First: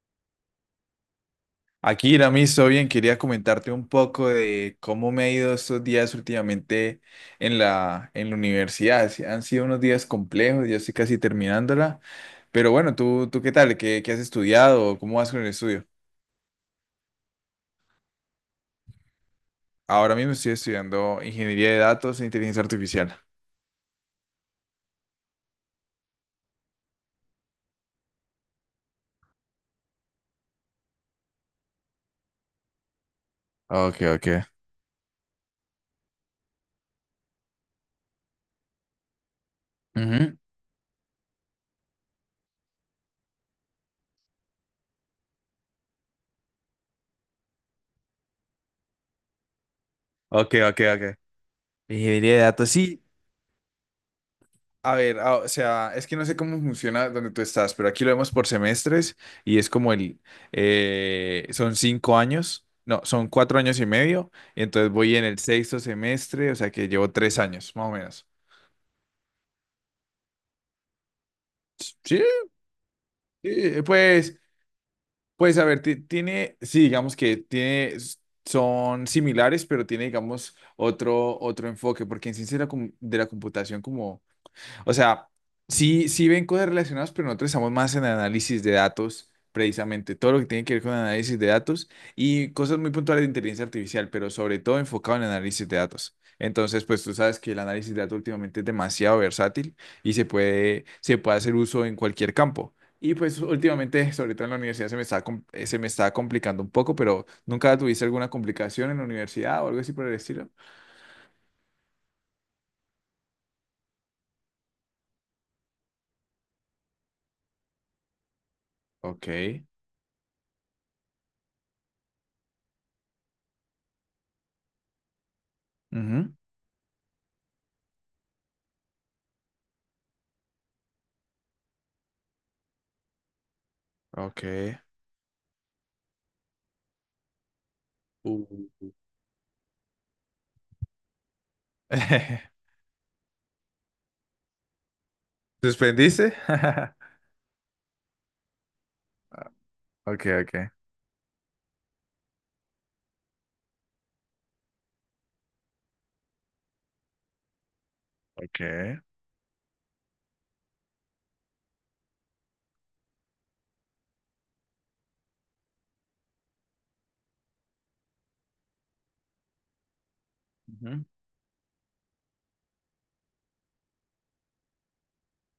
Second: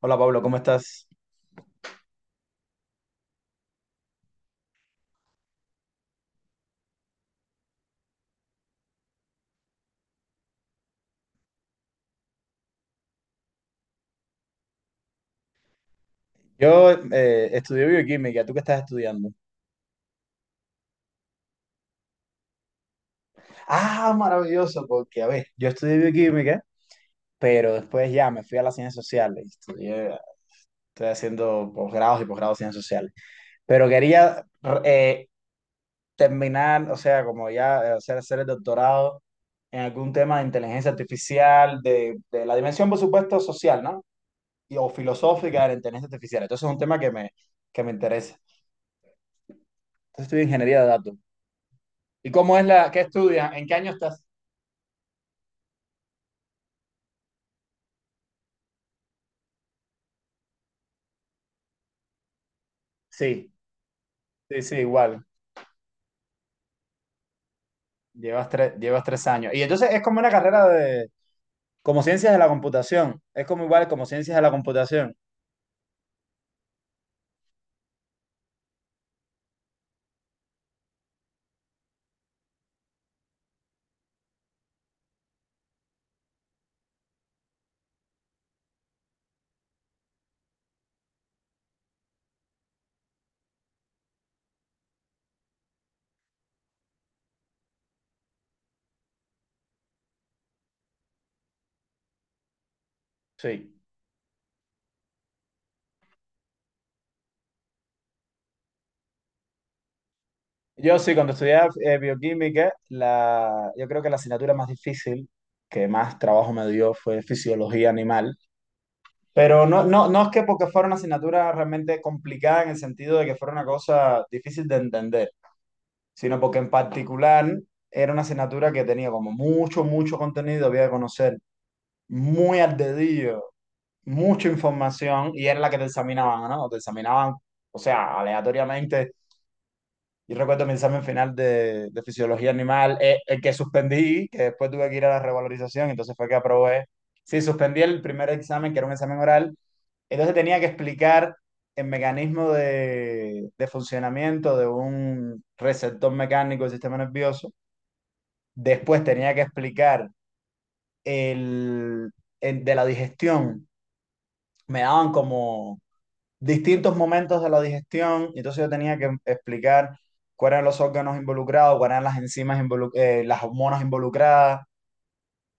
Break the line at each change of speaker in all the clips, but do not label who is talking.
Hola Pablo, ¿cómo estás?
Akira, me hizo bien. Quería comentarte un poco de cómo me ha ido estos días últimamente en la universidad. Sí, han sido unos días complejos, ya estoy casi terminándola. Pero bueno, ¿tú qué tal? ¿Qué has estudiado? ¿Cómo vas con el estudio?
Yo estudié bioquímica, ¿tú qué estás estudiando?
Ahora mismo estoy estudiando ingeniería de datos e inteligencia artificial.
Ah, maravilloso, porque a ver, yo estudié bioquímica, pero después ya me fui a las ciencias sociales, estudié, estoy haciendo posgrados y posgrados en ciencias sociales, pero
Ok,
quería
ok.
eh, terminar, o sea, como ya hacer el doctorado en algún
Ujú.
tema de inteligencia artificial, de la dimensión, por supuesto, social, ¿no? Y, o filosófica de la inteligencia artificial. Entonces es un tema que me interesa. Entonces estudio
Ok,
ingeniería
ok,
de datos.
ok.
¿Y
Ingeniería de
cómo es
datos,
la,
sí.
qué estudias? ¿En qué año estás?
A ver, o sea, es que no sé cómo funciona donde tú estás, pero aquí lo vemos por semestres y es como son 5 años, no, son
Sí,
4 años y medio,
sí,
y
sí,
entonces voy en
igual.
el sexto semestre, o sea que llevo 3 años, más o menos.
Llevas tres años. Y entonces es como una carrera de, como
Sí,
ciencias de la computación. Es como
sí,
igual como ciencias
pues,
de la computación.
pues a ver, sí, digamos que tiene, son similares, pero tiene, digamos, otro enfoque, porque en ciencia de la computación, como o sea, sí, sí ven cosas relacionadas, pero nosotros estamos más en análisis de datos, precisamente, todo lo que tiene que ver con análisis de datos y cosas muy puntuales de inteligencia artificial, pero sobre todo enfocado en análisis de datos. Entonces, pues tú sabes que el análisis de datos últimamente es demasiado versátil y se puede hacer uso en cualquier campo. Y pues
Sí.
últimamente, sobre todo en la universidad, se me está complicando un poco, pero ¿nunca tuviste alguna complicación en la universidad o algo así por el estilo?
Yo sí, cuando estudié bioquímica, la, yo creo que la asignatura más difícil, que más trabajo me dio, fue fisiología animal.
Ok.
Pero no es que porque fuera una asignatura realmente complicada en el sentido de que fuera una cosa difícil de entender.
Ujú.
Sino porque en particular era una asignatura que tenía como mucho, mucho contenido, había que conocer muy al dedillo,
Ok.
mucha información y era la que te examinaban, ¿no? Te examinaban, o sea,
Uh.
aleatoriamente. Yo recuerdo mi examen final de fisiología animal, el que suspendí, que después tuve que ir a la revalorización, entonces fue que
¿Suspendiste?
aprobé. Sí, suspendí el primer examen, que era un examen oral,
Ok,
entonces tenía que
ok.
explicar el mecanismo de funcionamiento de un receptor mecánico del sistema nervioso.
Ok.
Después tenía que explicar el, el de la digestión. Me daban como distintos momentos de la digestión, y entonces yo tenía que explicar cuáles eran los
Ujú.
órganos involucrados, cuáles eran las enzimas, las hormonas involucradas.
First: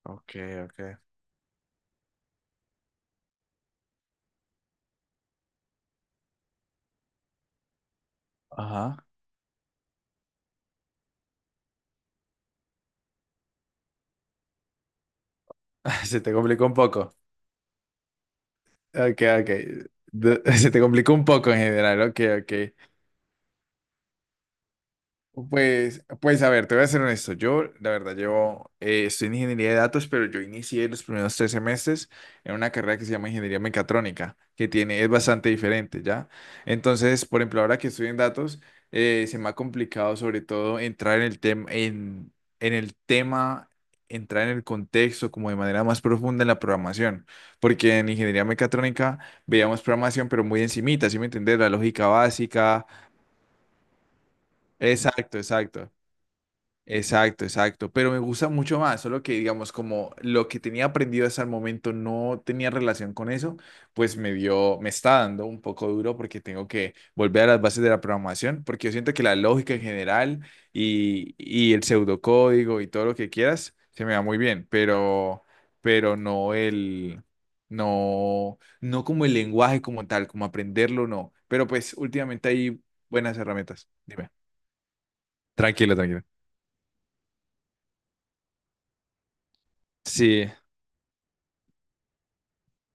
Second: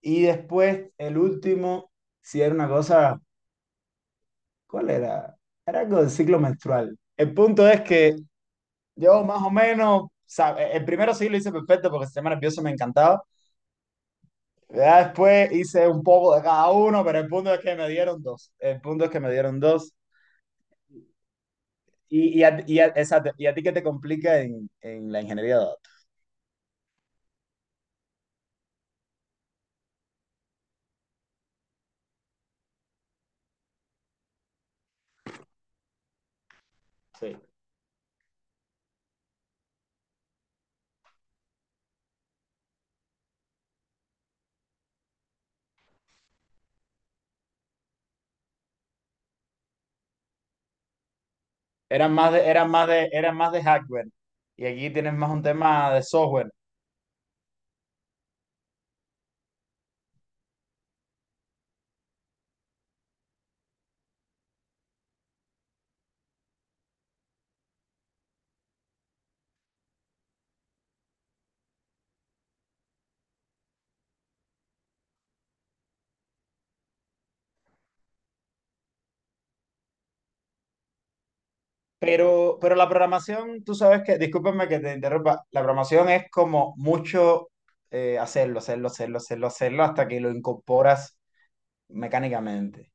Y
Ok, ok.
después, el último, si era una cosa, ¿cuál era? Era algo del ciclo menstrual. El punto es que
Ajá.
yo más o menos, sabe, el primero sí lo hice perfecto porque el sistema nervioso me encantaba. Ya después hice un
Se te
poco de
complicó
cada
un
uno,
poco.
pero el punto es que me dieron dos. El punto es que
Ok,
me
ok.
dieron dos.
Se te complicó un poco en general. Ok, ok.
Exacto, y a ti que te complica en la ingeniería de datos.
Pues a ver, te voy a ser honesto. Yo, la verdad, llevo, estoy en ingeniería de datos, pero yo inicié los primeros 3 semestres en una carrera que se llama ingeniería mecatrónica, es bastante diferente, ¿ya? Entonces,
Sí.
por ejemplo, ahora que estoy en datos, se me ha complicado sobre todo en el tema, entrar en el contexto como de manera más profunda en la programación, porque en ingeniería mecatrónica veíamos programación, pero muy encimita, ¿sí me entiendes? La lógica básica.
Eran más de hardware. Y aquí tienes más
Exacto,
un
exacto.
tema de software.
Exacto, exacto, pero me gusta mucho más, solo que digamos como lo que tenía aprendido hasta el momento no tenía relación con eso, pues me está dando un poco duro porque tengo que volver a las bases de la programación, porque yo siento que la lógica en general y el pseudocódigo y todo lo que quieras se me da muy bien, pero, pero no como el lenguaje como tal, como aprenderlo, no, pero pues últimamente
Pero
hay
la
buenas
programación, tú
herramientas,
sabes que,
dime.
discúlpame que te interrumpa, la
Tranquilo,
programación
tranquilo.
es como mucho hacerlo hasta que lo
Sí,
incorporas mecánicamente.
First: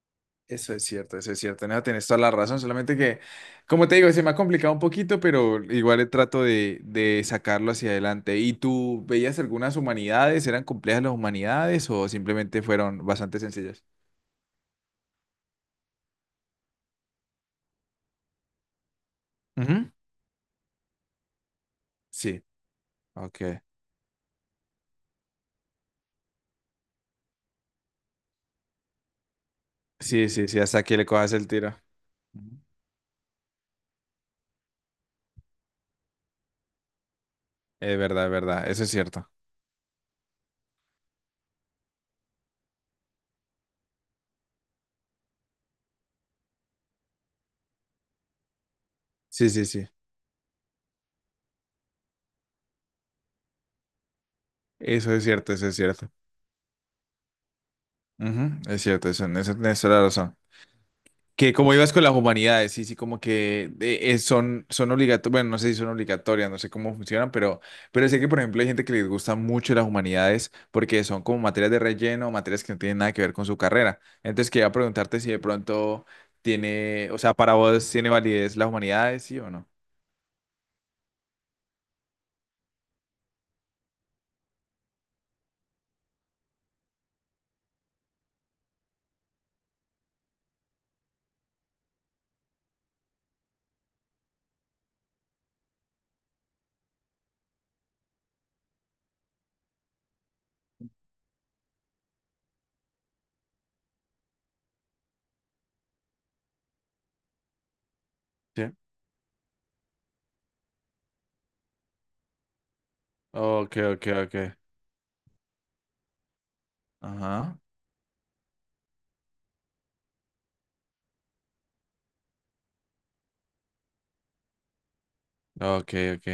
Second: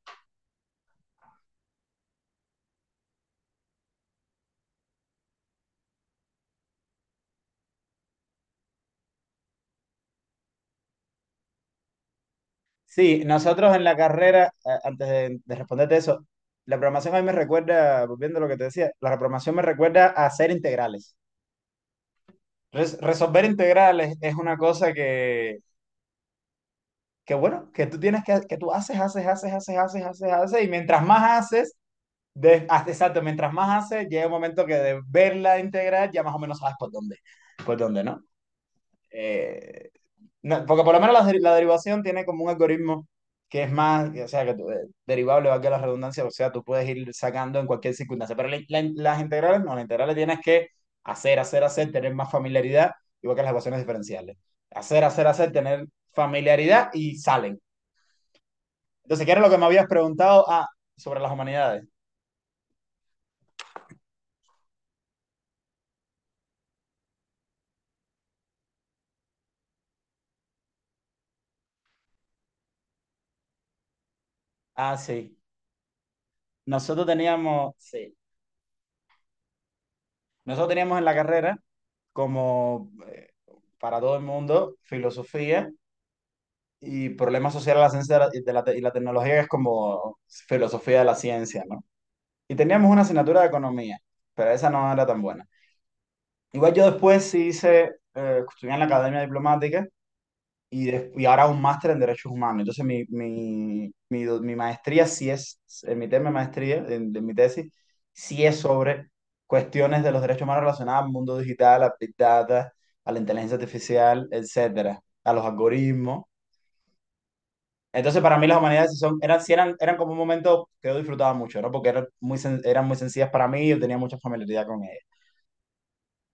eso es cierto, eso es cierto. No, tienes toda la razón. Solamente que, como te digo, se me ha complicado un poquito, pero igual le trato de sacarlo hacia adelante. ¿Y tú veías algunas humanidades? ¿Eran complejas las humanidades o simplemente fueron
Sí,
bastante
nosotros en
sencillas?
la carrera, antes de responderte eso, la programación a mí me recuerda, volviendo a lo que te decía, la programación me
Ujú.
recuerda a hacer integrales.
Sí, ok.
Resolver integrales es una cosa que bueno, que tú tienes que tú haces, haces, haces, haces, haces,
Sí,
haces,
sí, sí,
haces, y
hasta que
mientras
le cojas
más
el tiro.
haces,
Ujú.
exacto, mientras más haces, llega un momento que de verla integral ya más o menos sabes por dónde, ¿no?
Es verdad, eso es cierto.
Eh, No, porque por lo menos la, la derivación tiene como un algoritmo que es más, o sea, que derivable, valga la redundancia, o sea, tú puedes ir sacando en cualquier circunstancia, pero las
Sí,
integrales
sí,
no, las
sí.
integrales tienes que tener más familiaridad, igual que las ecuaciones diferenciales.
Eso es cierto, eso es
Tener
cierto.
familiaridad y salen.
Ujú. Es cierto,
Entonces,
eso,
¿qué
en
era lo
eso
que me
tienes
habías
toda la razón.
preguntado? Ah, sobre las
Que como
humanidades.
ibas con las humanidades, sí, sí, como que son obligatorias, bueno, no sé si son obligatorias, no sé cómo funcionan, pero sé que, por ejemplo, hay gente que les gusta mucho las humanidades porque son como materias de relleno, materias que no tienen nada que ver con su carrera. Entonces, quería
Ah,
preguntarte si
sí.
de pronto
Nosotros
tiene, o sea, para
teníamos,
vos tiene
sí.
validez las humanidades, sí o no.
Nosotros teníamos en la carrera como para todo el mundo filosofía y problemas sociales de la ciencia y la tecnología es como filosofía de la ciencia, ¿no? Y teníamos una asignatura de economía, pero esa no era tan buena. Igual yo después sí hice, estudié en la Academia Diplomática y, y ahora un máster en Derechos Humanos. Entonces mi maestría sí es, en mi tema de maestría, en, de mi tesis, sí es
¿Sí?
sobre cuestiones de los derechos humanos relacionadas al mundo digital, a Big Data, a la inteligencia
Ok, ok,
artificial,
ok.
etcétera, a los algoritmos.
Ajá.
Entonces, para mí las humanidades sí son, eran, sí eran, eran como un momento que yo disfrutaba mucho, ¿no? Porque eran eran muy sencillas para mí y yo tenía mucha familiaridad con ellas.
Ok, ok.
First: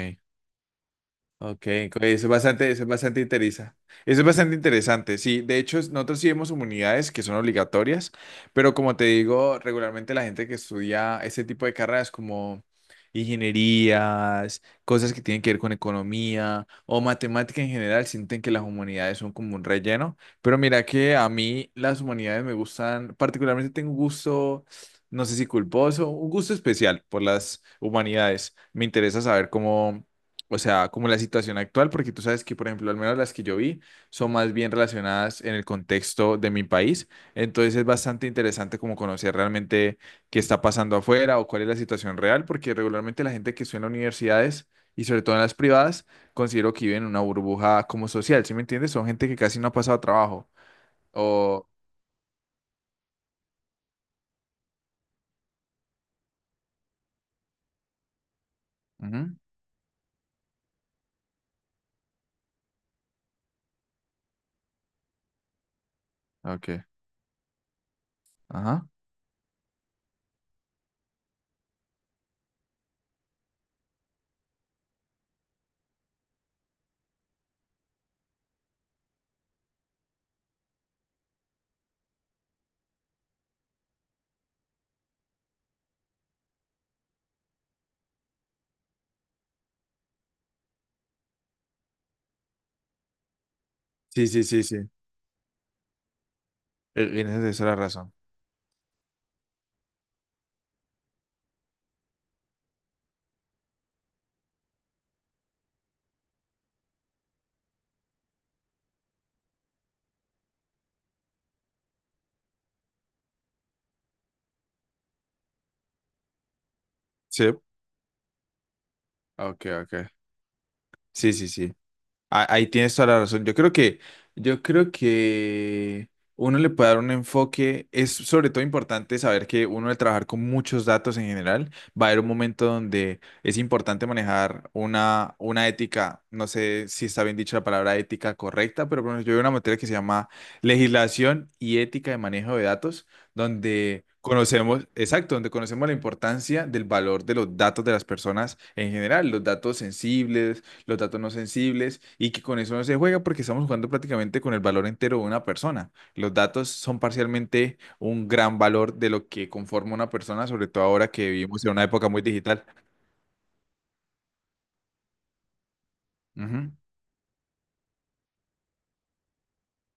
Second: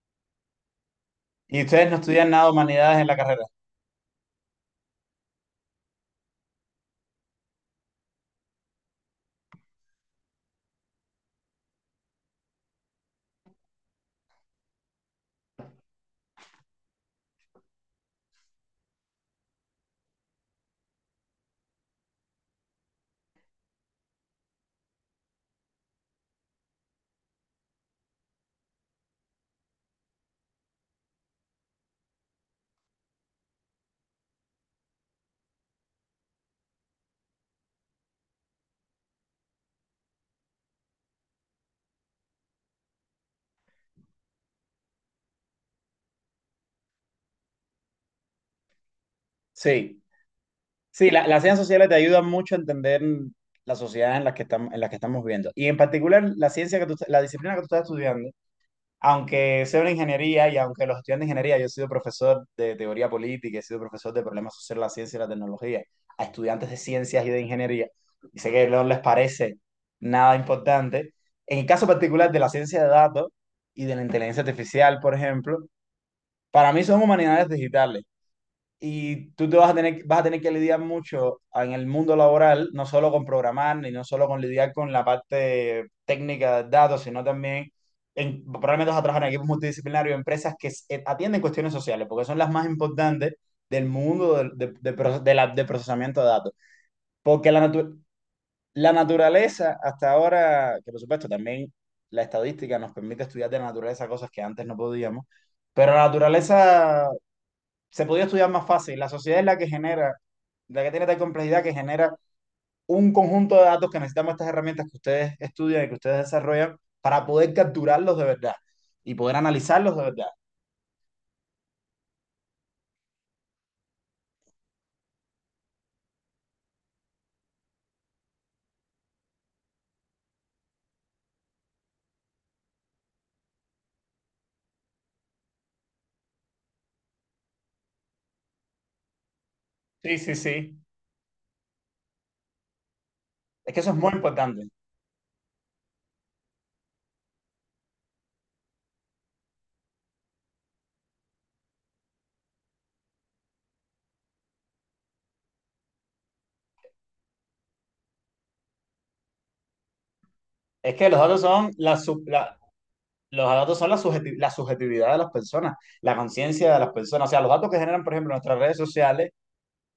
¿Y
Ok,
ustedes no estudian nada de
eso es
humanidades en la
bastante
carrera?
interesante. Eso es bastante interesante, sí. De hecho, nosotros sí vemos unidades que son obligatorias, pero como te digo, regularmente la gente que estudia ese tipo de carreras como ingenierías, cosas que tienen que ver con economía o matemática en general, sienten que las humanidades son como un relleno. Pero mira que a mí las humanidades me gustan, particularmente tengo un gusto, no sé si culposo, un gusto especial por las humanidades. Me interesa saber cómo o sea, como la situación actual, porque tú sabes que, por ejemplo, al menos las que yo vi son más bien relacionadas en el contexto de mi país. Entonces es bastante interesante como conocer realmente qué está pasando afuera o cuál es la situación real, porque regularmente la gente que estudia en las universidades y sobre todo en las privadas, considero que viven en una burbuja como social, ¿sí me entiendes? Son gente que casi no ha pasado
Sí,
trabajo.
sí, las ciencias
O...
sociales te ayudan mucho a entender la sociedad en la que estamos, en la que estamos viviendo. Y en particular, la ciencia que tú, la disciplina que tú estás estudiando,
Ujú.
aunque sea una ingeniería y aunque los estudiantes de ingeniería, yo he sido profesor de teoría política, he sido profesor de problemas sociales, la ciencia y la tecnología, a estudiantes de
Ok.
ciencias y de ingeniería, y sé que no
Ajá.
les parece nada importante. En el caso particular de la ciencia de datos y de la inteligencia artificial, por ejemplo, para mí son humanidades digitales. Y tú te vas a tener que lidiar mucho en el mundo laboral, no solo con programar, ni no solo con lidiar con la parte técnica de datos, sino también en, probablemente vas a trabajar en equipos multidisciplinarios, empresas que atienden cuestiones sociales, porque son las más importantes del
Sí,
mundo
sí,
del-
sí,
de,
sí.
de proce- de la- de procesamiento de datos.
En esa
Porque
es la razón.
la naturaleza, hasta ahora, que por supuesto también la estadística nos permite estudiar de la naturaleza cosas que antes no podíamos, pero la naturaleza se podía estudiar más fácil. La sociedad es la que genera, la que tiene tal complejidad que genera un conjunto de datos que necesitamos estas herramientas que ustedes estudian y que ustedes desarrollan para
Sí.
poder capturarlos de verdad y poder
Ok,
analizarlos de
ok.
verdad.
Sí, sí, sí. Ah, ahí tienes toda la razón. Yo creo que uno le puede dar un enfoque. Es sobre todo importante saber que uno al trabajar con muchos datos en general, va a haber un momento donde es importante manejar una ética, no sé si está bien dicha la palabra ética correcta, pero por ejemplo, yo veo una materia que se
Sí,
llama
sí, sí.
legislación y ética de manejo de datos,
Es que eso es
donde
muy importante.
conocemos, exacto, donde conocemos la importancia del valor de los datos de las personas en general, los datos sensibles los datos no sensibles y que con eso no se juega porque estamos jugando prácticamente con el valor entero de una persona. Los datos son parcialmente un gran valor de lo que conforma una persona, sobre todo
Es que
ahora
los
que
datos
vivimos
son
en una época muy digital.
los datos son la subjetividad de las personas, la conciencia
Ujú.
de las personas. O sea, los datos que generan, por ejemplo, nuestras redes sociales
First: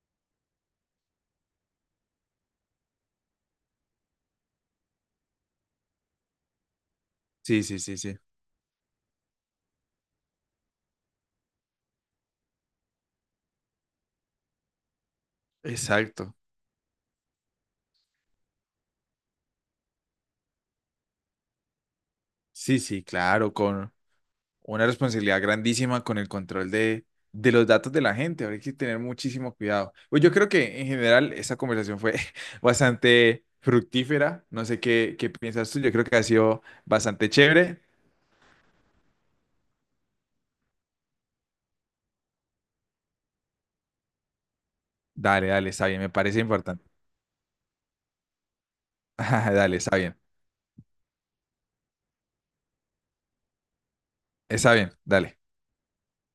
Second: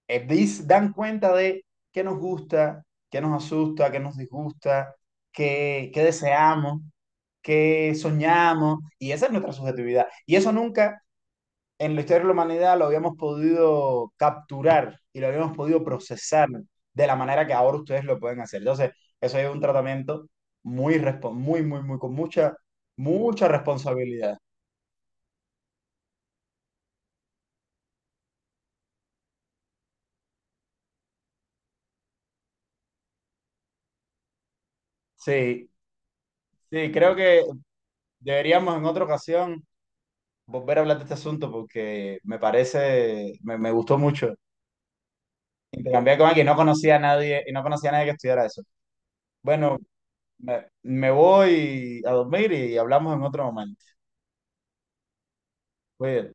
dan cuenta de qué nos gusta, qué nos asusta, qué nos disgusta, qué, qué deseamos,
Sí, sí,
qué
sí, sí.
soñamos, y esa es nuestra subjetividad. Y eso nunca en la historia de la humanidad lo habíamos podido capturar y lo habíamos podido
Exacto.
procesar de la manera que ahora ustedes lo pueden hacer. Entonces, eso es un tratamiento muy, con
Sí, sí,
mucha
claro, con
responsabilidad.
una responsabilidad grandísima con el control de los datos de la gente. Ahora hay que tener muchísimo cuidado. Pues yo creo que en general esa conversación fue bastante fructífera. No sé qué
Sí,
piensas tú. Yo creo que ha sido
sí, creo
bastante
que
chévere.
deberíamos en otra ocasión volver a hablar de este asunto porque me parece, me gustó mucho.
Dale, dale, está bien, me
Intercambiar con
parece
alguien, no
importante.
conocía a nadie y no conocía a nadie que estudiara eso.
Dale,
Bueno,
está bien.
me voy a dormir y hablamos en otro momento.
Está bien, dale.
Cuídate.